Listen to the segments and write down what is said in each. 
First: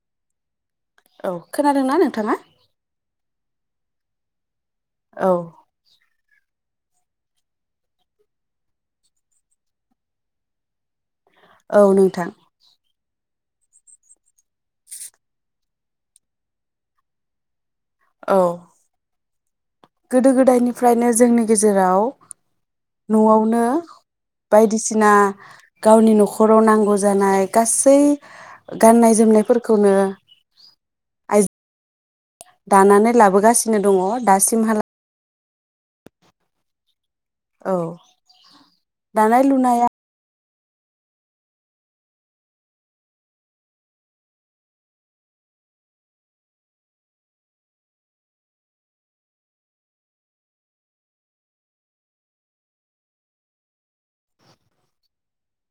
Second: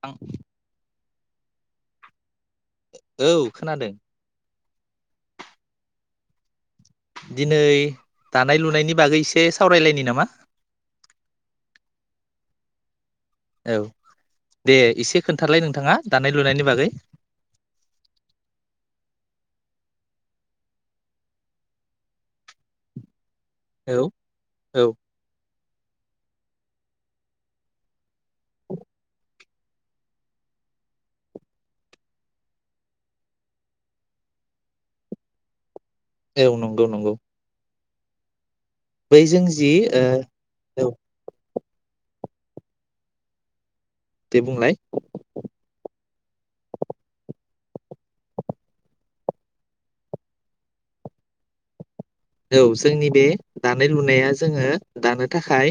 थां औ खोनादोंना नोंथाङा? औ खोनादों। औ। दिनै दानाय लुनायनि बागै एसे सावरायलायनि नामा? औ नोंथां। औ दे एसे खोन्थालाय नोंथाङा दानाय लुनायनि बागै। औ। गोदो गोदायनिफ्रायनो जोंनि गेजेराव न'आव नों औ औ बायदिसिना गावनि न'ख खराव नांगौ जानाय गासै गाननाय जोमनाय फोर खौनो आइ दानानै लाबोगासिनो दङ दासिमहा औ नंगौ नंगौ। औ। बैजों दानाय जि लुनाया ओ औ। दे बुंलाय औ जोंनि बे दानाय लुनाया जोङो दानो थाखाय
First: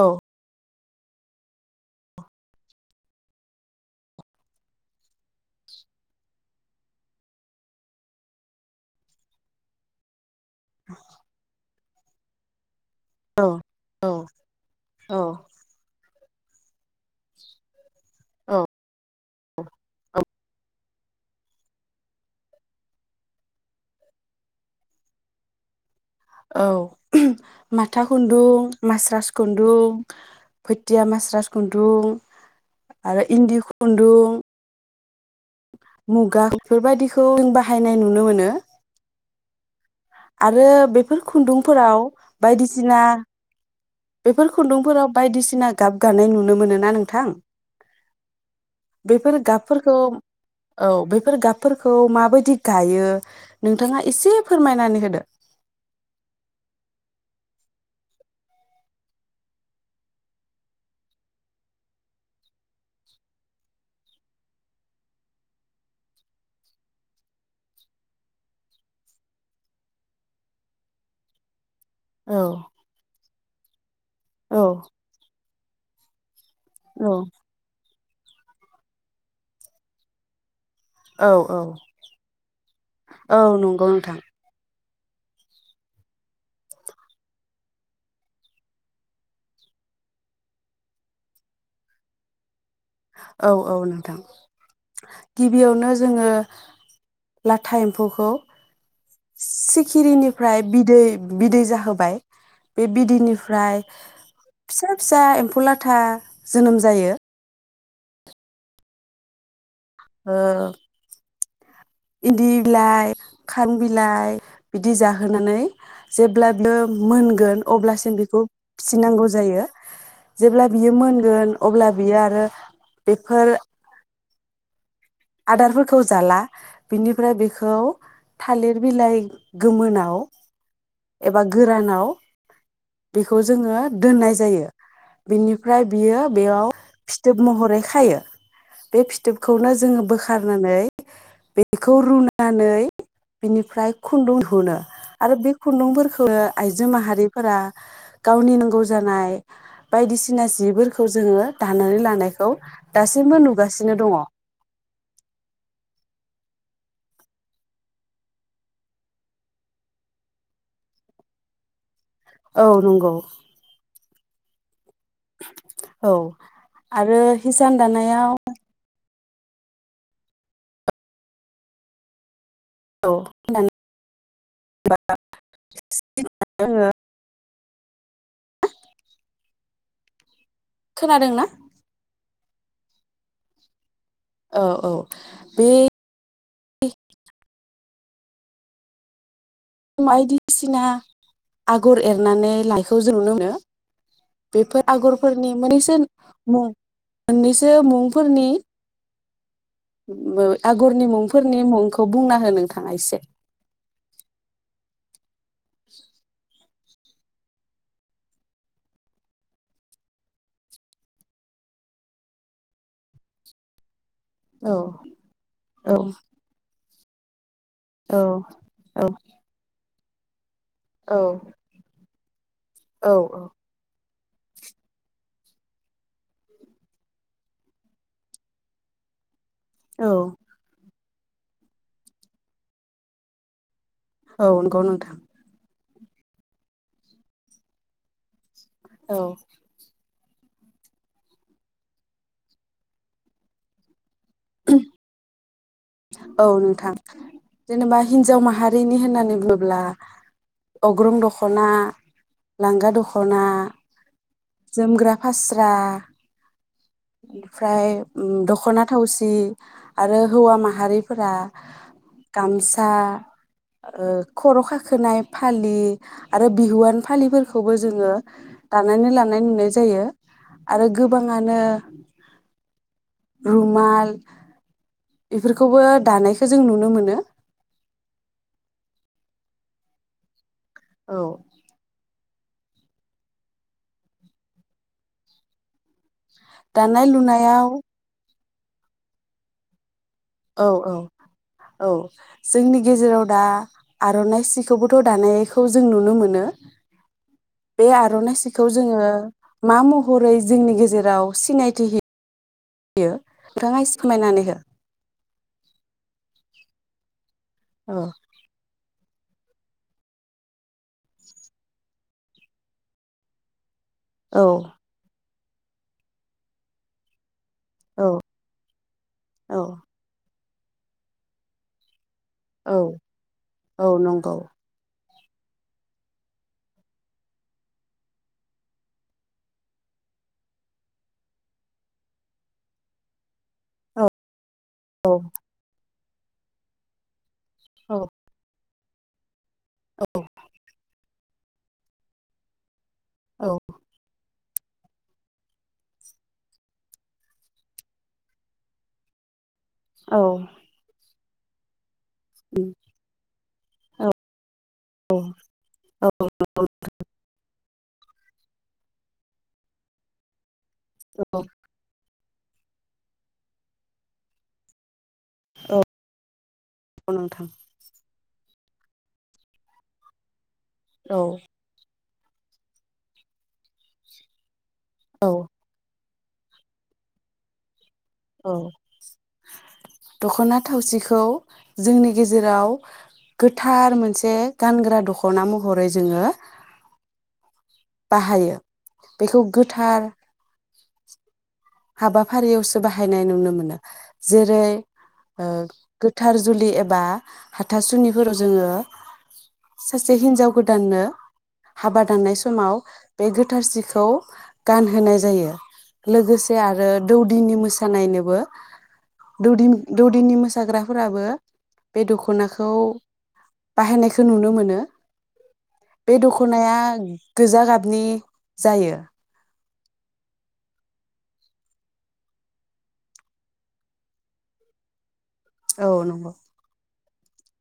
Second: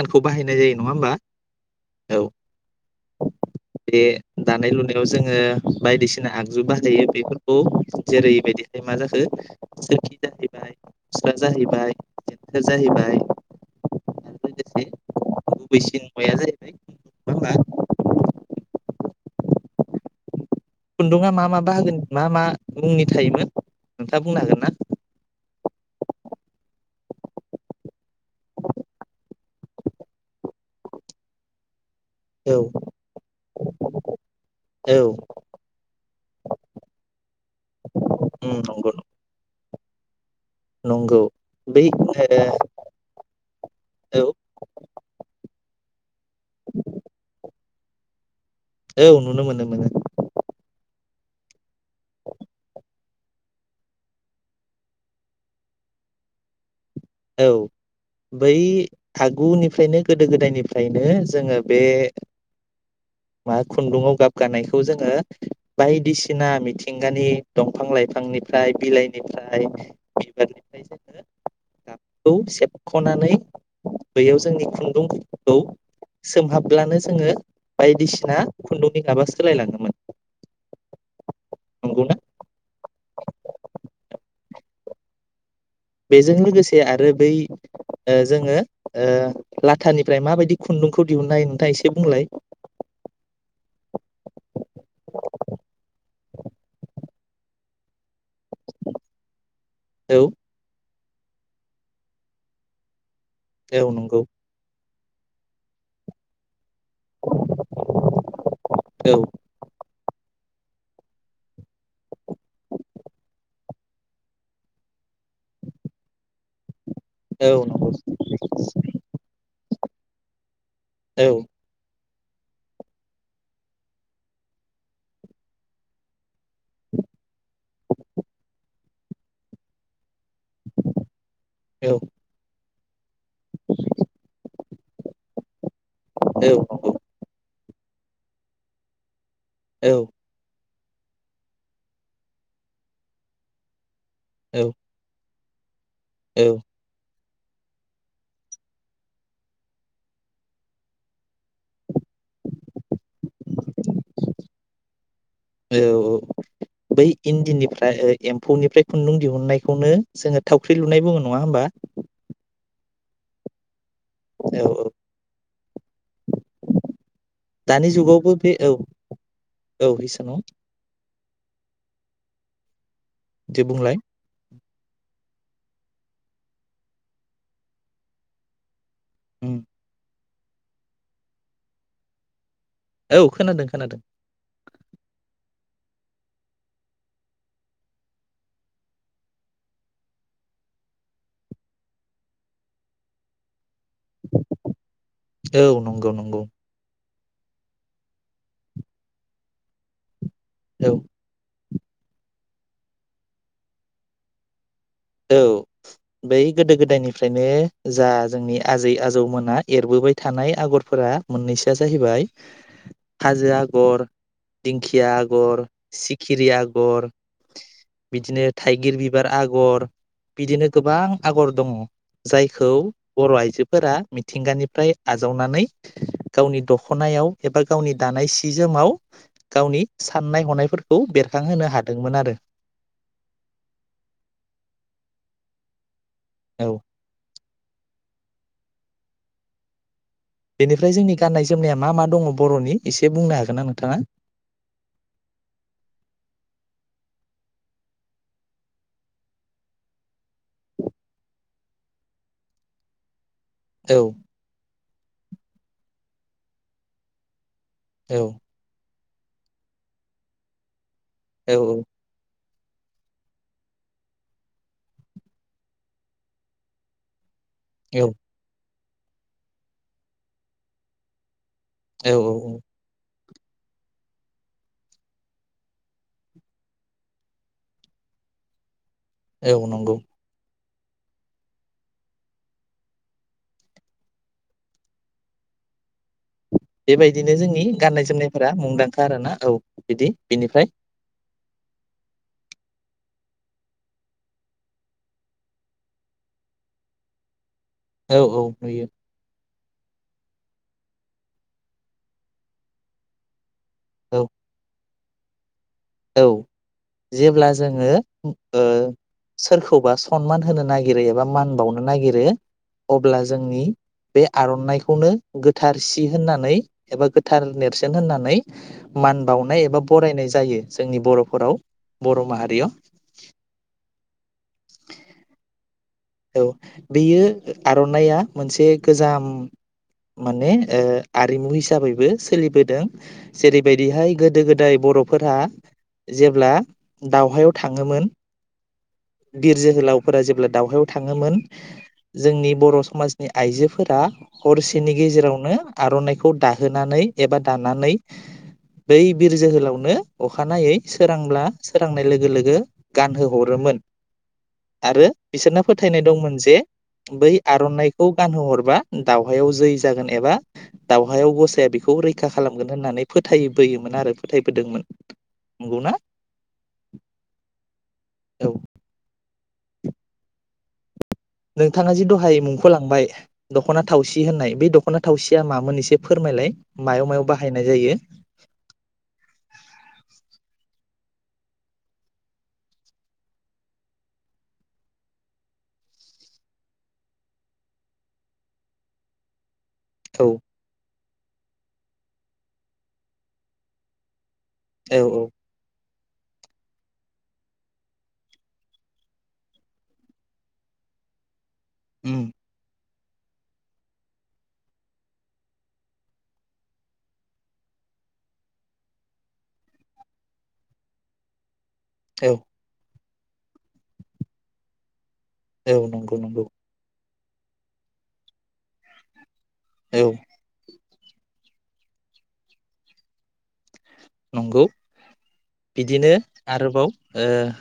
औ बाहायनाय जायो नङा होनबा औ बे दानाय लुनायाव जोङो बायदिसिना आगजु बाहायो बेफोरखौ जेरैबायदिहाय मा जाखो [unintelligible] [unintelligible] जाहैबाय जेन्थोर जाहैबाय औ औ आरो लोगोसे गुबैसिन मुवाया जाहैबाय [unintelligible] औ औ खुन्दुंङा मा मा बाहागोनि मा मा मुंनि थायोमोन नोंथाङा बुंनो हागोन ना? औ माथा खुन्दुं मास्रास खुन्दुं फोथिया मास्रास खुन्दुं खुन्दुं औ आरो इन्दि खुन्दुं औ मुगा बेफोरबायदिखौ जों बाहायनाय नुनो मोनो। उम नंगौ आरो नंगौ बेफोर बै खुन्दुंफोराव ओ बायदिना औ बेफोर खुन्दुंफोराव बायदिसिना गाब गानाय नुनो मोनो ना नोंथां? औ बेफोर नुनो मोनो मोनो गाबफोरखौ औ बे फोर गाब फोरखौ माबायदि गायो नोंथाङा एसे फोरमायनानै होदो औ बै आगुनिफ्रायनो गोदो गोदायनिफ्रायनो जोङो बे मा खुन्दुाव गाबगानायखौ जोङो बायदिसिना मिथिंगानि दंफां लाइफांनिफ्राय बिलाइनिफ्राय बिबारनिफ्राय जोङो खौ औ सेबख'नानै बैयाव औ जोंनि खुन्दुंफोरखौ सोमहाबब्लानो औ जोङो बायदिसिना खुन्दुंनि गाबा सोलायलाङोमोन। औ औ नंगौना औ नंगौ नोंथां बेजों लोगोसे आरो बै जोङो लाथानिफ्राय माबायदि खुन्दुंखौ दिहुननाय हायो नोंथांङा एसे बुंलाय औ औ नोंथां गिबियावनो जोङो [inaudible] एम्फौखौ औ सिखिरिनिफ्राय बिदै बिदै जाहोबाय बे बिदैनि फ्राय औ नंगौ फिसा फिसा एम्फौ लाथा जोनोम जायो। औ ओ इन्दि बिलाइ खारं बिलाइ बिदि जाहोनानै जेब्लाबो औ मोनगोन नंगौ अब्लासिम बेखौ फिसिनांगौ जायो। जेब्ला बियो औ मोनगोन अब्ला बियो आरो बेफोर आदारफोरखौ जाला बिनिफ्राय बेखौ थालिर बिलाइ गोमोनाव एबा औ नंगौ गोरानाव बेखौ जोङो दोननाय जायो। बिनि फ्राय बियो औ बेयाव फिथोब महरै खायो बे फि थोबखौनो औ जोङो नानै बेखौ रुनानै बिनिफ्राय खुन्दुं औ धुनो आरो बे खुन्दुंफोरखौ औ आइजो माहारि फोरा गावनि नांगौ जानाय बायदिसिना जिफोरखौ जोङो दानानै लानायखौ दासिमबो नुगासिनो दङ। औ बै इन्दिनिफ्राय एम्फौनिफ्राय खुन्दुं दिहुननायखौनो जोङो थावख्रि लुनाय बुङो नङा होमबा? औ नंगौ। औ औ। औ आरो हिसान दानि जुगावबो दानायाव बे औ औ हिसानाव औ दे बुंलाय [unintelligible] [unintelligible] उम। खोनादोंना? औ खोनादों खोनादों। औ औ बे बायदिसिना आगर एरनानै लाइखौ जों नुनो मोनो। बेफोर आगरफोरनि औ मोनैसो नंगौ नंगौ मुं मोननैसो मुंफोरनि औ आगरनि मुंफोरनि मुं खौ बुंना हो नोंथाङा एसे। औ बै गोदो गोदायनिफ्रायनो जा जोंनि आजै आजौमोना एरबोबाय थानाय आगरफोरा मोननैसोआ जाहैबाय हाजो आगर औ दिंखिया आगर औ सिखिरि आगर अर औ बिदिनो थाइगिर औ बिबार आगर बिदिनो गोबां औ आगर दङ। जाय खौ औ बर' आइजोफोरा मिथिंगानिफ्राय आजावनानै गावनि दख'नायाव एबा गावनि दानाय सि जोमाव गावनि औ साननाय हनायफोर खौ बेरखांहोनो हादोंमोन आरो। औ नंगौ नोंथां। औ औ बेनिफ्राय जोंनि गाननाय जोमनाया मा मा दङ बर'नि एसे बुंनो हागोननां नोंथाङा? [unintelligible] औ नोंथां जेनेबा हिनजाव माहारिनि होननानै बुङोब्ला अग्रं दख'ना लांगा दख दख'ना औ जोमग्रा फास्रा [unintelligible] फ्राय औ दख'ना थावसि आरो हौवा मा हारि फोरा औ गामसा खर' खाखोनाय फालि आरो बिहुवान फालि फोर खौबो औ जोङो दानानै लानाय नुनाय जायो आरो गोबां औ औ औ रुमाल बेफोरखौबो दानायखौ जों नुनो मोनो। औ नंगौ। औ दानाय बेबायदिनो जोंनि लुनायाव गाननाय जोमनाय फोरा मुंदांखा आरोना औ बिदि बिनिफ्राय औ औ औ जोंनि गेजेराव दा आर'नाइ सिखौबोथ' दानायखौ जों नुनो मोनो। बे औ आर'नाइ औ सिखौ नुयो जोङो मा महरै जोंनि गेजेराव सिनायथि होयो। नोंथाङा एसे औ फोरमायनानै हो। औ जेब्ला जोंङो औ ओ सोरखौबा सनमान होनो नागिरो एबा मान बावनो नागिरो अब्ला जोंनि बे औ आर'नाइखौनो गोथार सि होननानै एबा थार नेरसोन औ होननानै मान बावनाय एबा औ बरायनाय जायो। जोंनि बर'फोराव बर' माहारियाव औ औ नंगौ औ बेयो आर'नाइआ मोनसे गोजाम माने ओ आरिमु हिसाबैबो सोलिबोदों। औ जेरैबायदिहाय गोदो गोदाय औ बर'फोरा जेब्ला दावहायाव औ थाङोमोन। बिर जोहोलावफोरा जेब्ला दावहायाव ओमोन जोंनि बर' स समाजनि औ आइजोफोरा हरसेनि गेजेरावनो आर'नाइखौ दाहोनानै एबा दानानै बै बिर जोहोलाव नो अखानायै सो रांब्ला सोरांनाय लोगो गानोहो हरोमोन औ आरो बिसोरनो फोथायनाय दंमोन जे बै आरखौ गानहो हर बा दावहायाव जै जागोन एबा दावहायाव गसाया बेखौ रै खा खालामगोन होननानै फोथायबोयोमोन आरो फोथायबोदोंमोन। औ नंगौना नंगौ नोंथां औ औ नोंथाङा जि द हाय मुंख' लांबाय दखना थावसि होननाय बे द खना औ थावसिया मामोन एसे फोरमायलाय मायाव मायाव बाहायनाय जायो? औ दख'ना थावसिखौ जोंनि गेजेराव गोथार मोनसे गानग्रा दख'ना महरै जोंङो बाहायो बेखौ गोथार औ हाबाफारियावसो बाहायनाय नुनो मोनो। जेरै औ औ ओ गोथार जुलि एबा हाथासुनिफोराव जोङो सासे हिनजाव गोदाननो हाबा उम दाननाय समाव बे गोथारसिखौ गानहोनाय जायो लोगोसे आरो दौदिनि मोसानायनोबो दौदि-दौदिनि मोसाग्राफोराबो बे औ दख'नाखौ बाहायनायखौ नुनो मोनो औ बे नंगौ नंगौ दख'नाया गोजा गाबनि जायो औ नंगौ औ बिदिनो नंगौ। आरोबाव ओह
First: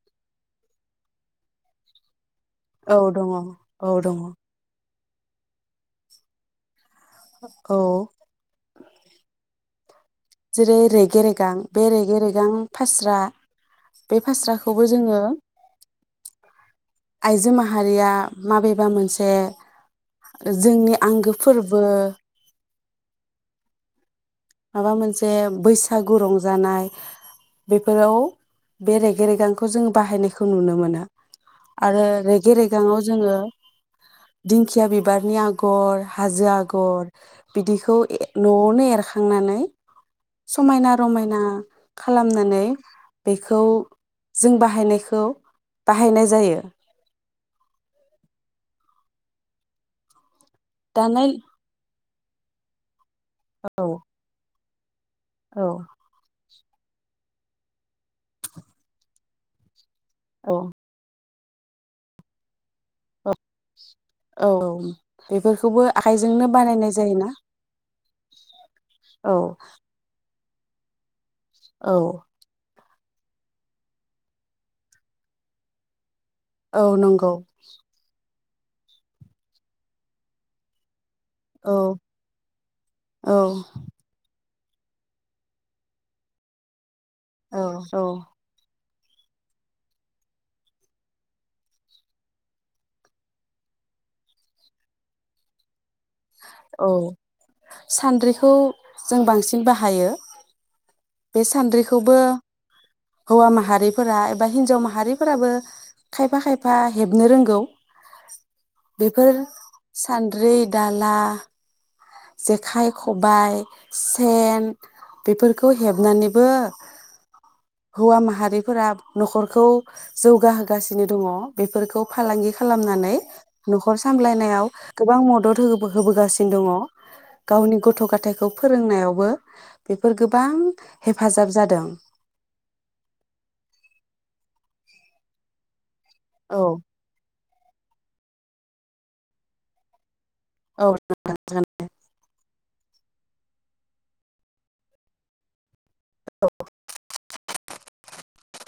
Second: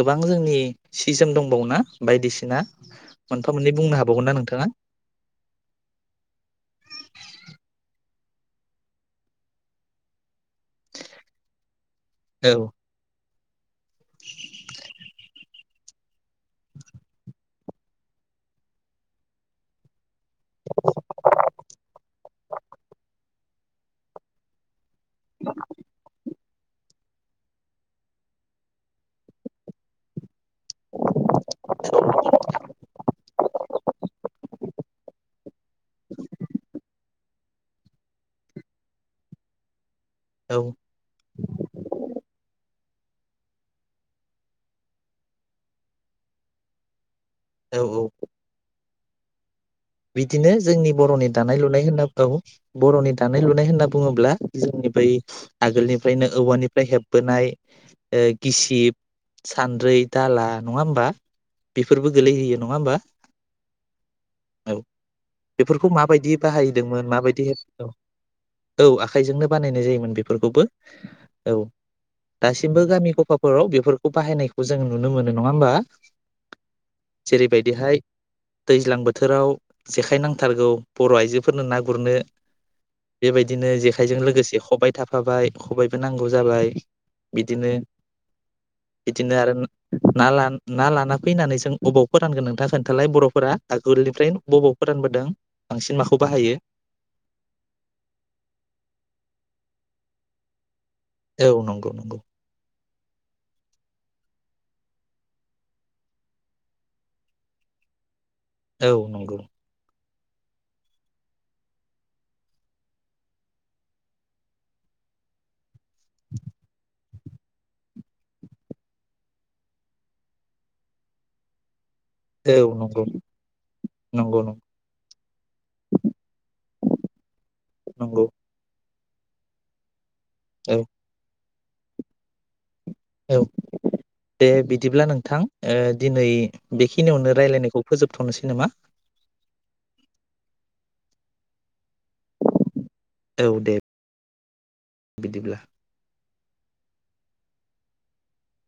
गोबां जोंनि सि जोम दंबावो ना बायदिसि ना औ दङ मोनफा मोननै औ बुंनो दङ हाबावगोन ना नोंथाङा औ जेरै रेगे रेगां बे रेगे रेगां औ फास्रा बे फास्राखौबो जोङो आइजो माहारिया माबेबा मोनसे जोंनि आंगो फोरबो माबा मोनसे बैसागु रं जानाय बेफोराव बे रेगे रेगांखौ जों बाहायनायखौ खौ नुनो मोनो आरो रेगे रेगाङाव जोङो दिंखिया बिबारनि आ गर हाजो आगर, बिदिखौ ए न'आवनो एरखा खांनानै औ समायना रमायना खालामनानै बेखौ जों बाहायनायखौ बाहायनाय जायो। औ औ बिदिनो जोंनि बर'नि दानाय लुनाय होनना औ बर'नि दानाय लुनाय औ होनना बुङोब्ला। जोंनि बै औ आगोलनिफ्रायनो औवानि फ्राय हेबबोनाय ओ गिसिब, सान्द्रै दाला औ नङा होमबा? बेफोरबो गोलैहोयो नङा होमबा? औ औ बेफोरखौबो बेफोरखौ माबायदि आखाइजोंनो बानायनाय बाहायदोंमोन जायोना माबायदि औ औ आखाइजोंनो बानायनाय जायोमोन बे फोरखौबो। औ दासिमबो गामि गफाफोराव बेफोरखौ बाहायनायखौ जोङो नुनो मोनो नङा होमबा? औ नंगौ। जेरैबायदिहाय दैज्लां बोथोराव जेखाइ नांथारगौ बर' आइजोफोरनो ना औ गुरनो औ बेबायदिनो जेखाइजों लोगोसे ख'बाय थाफाबाय ख'बायबो नांगौ जाबाय। औ बिदिनो औ बिदिनो आरो ना लान ना लाना फैनानै जों अबाव फोरानगोन नोंथाङा खोन्थालाय बर'फोरा आगोलनिफ्राय। बबाव फोरानबोदों बांसिन माख औ सान्द्रिखौ जों बांसिन बाहायो। [unintelligible] बे औ नंगौ सान्द्रिखौबो नंगौ हौवा माहारिफोरा एबा हिनजाव माहारिफोराबो खायफा खायफा हेबनो रोंगौ। औ नंगौ। सानद्रि दाला जेखाइ खबाय सेन बेफोरखौ हेबनानैबो हौवा माहारिफोरा न'खरखौ जौगाहोगासिनो दङ बेफोरखौ। फालांगि औ नंगौ खालामनानै न'खर नंगौ सामलायनायाव गोबां मदद होबोगासिनो दङ गावनि गथ' नंगौ गथायखौ फोरोंनायाव बो फोर गोबां औ हेफाजाब जाद दों औ दे बिदिब्ला नोंथां ओ दिनै औ बेखिनियावनो रायलायनाय फोजोबथ'नोसै नामा? औ [unintelligible] जागोन दे। औ दे बिदिब्ला औ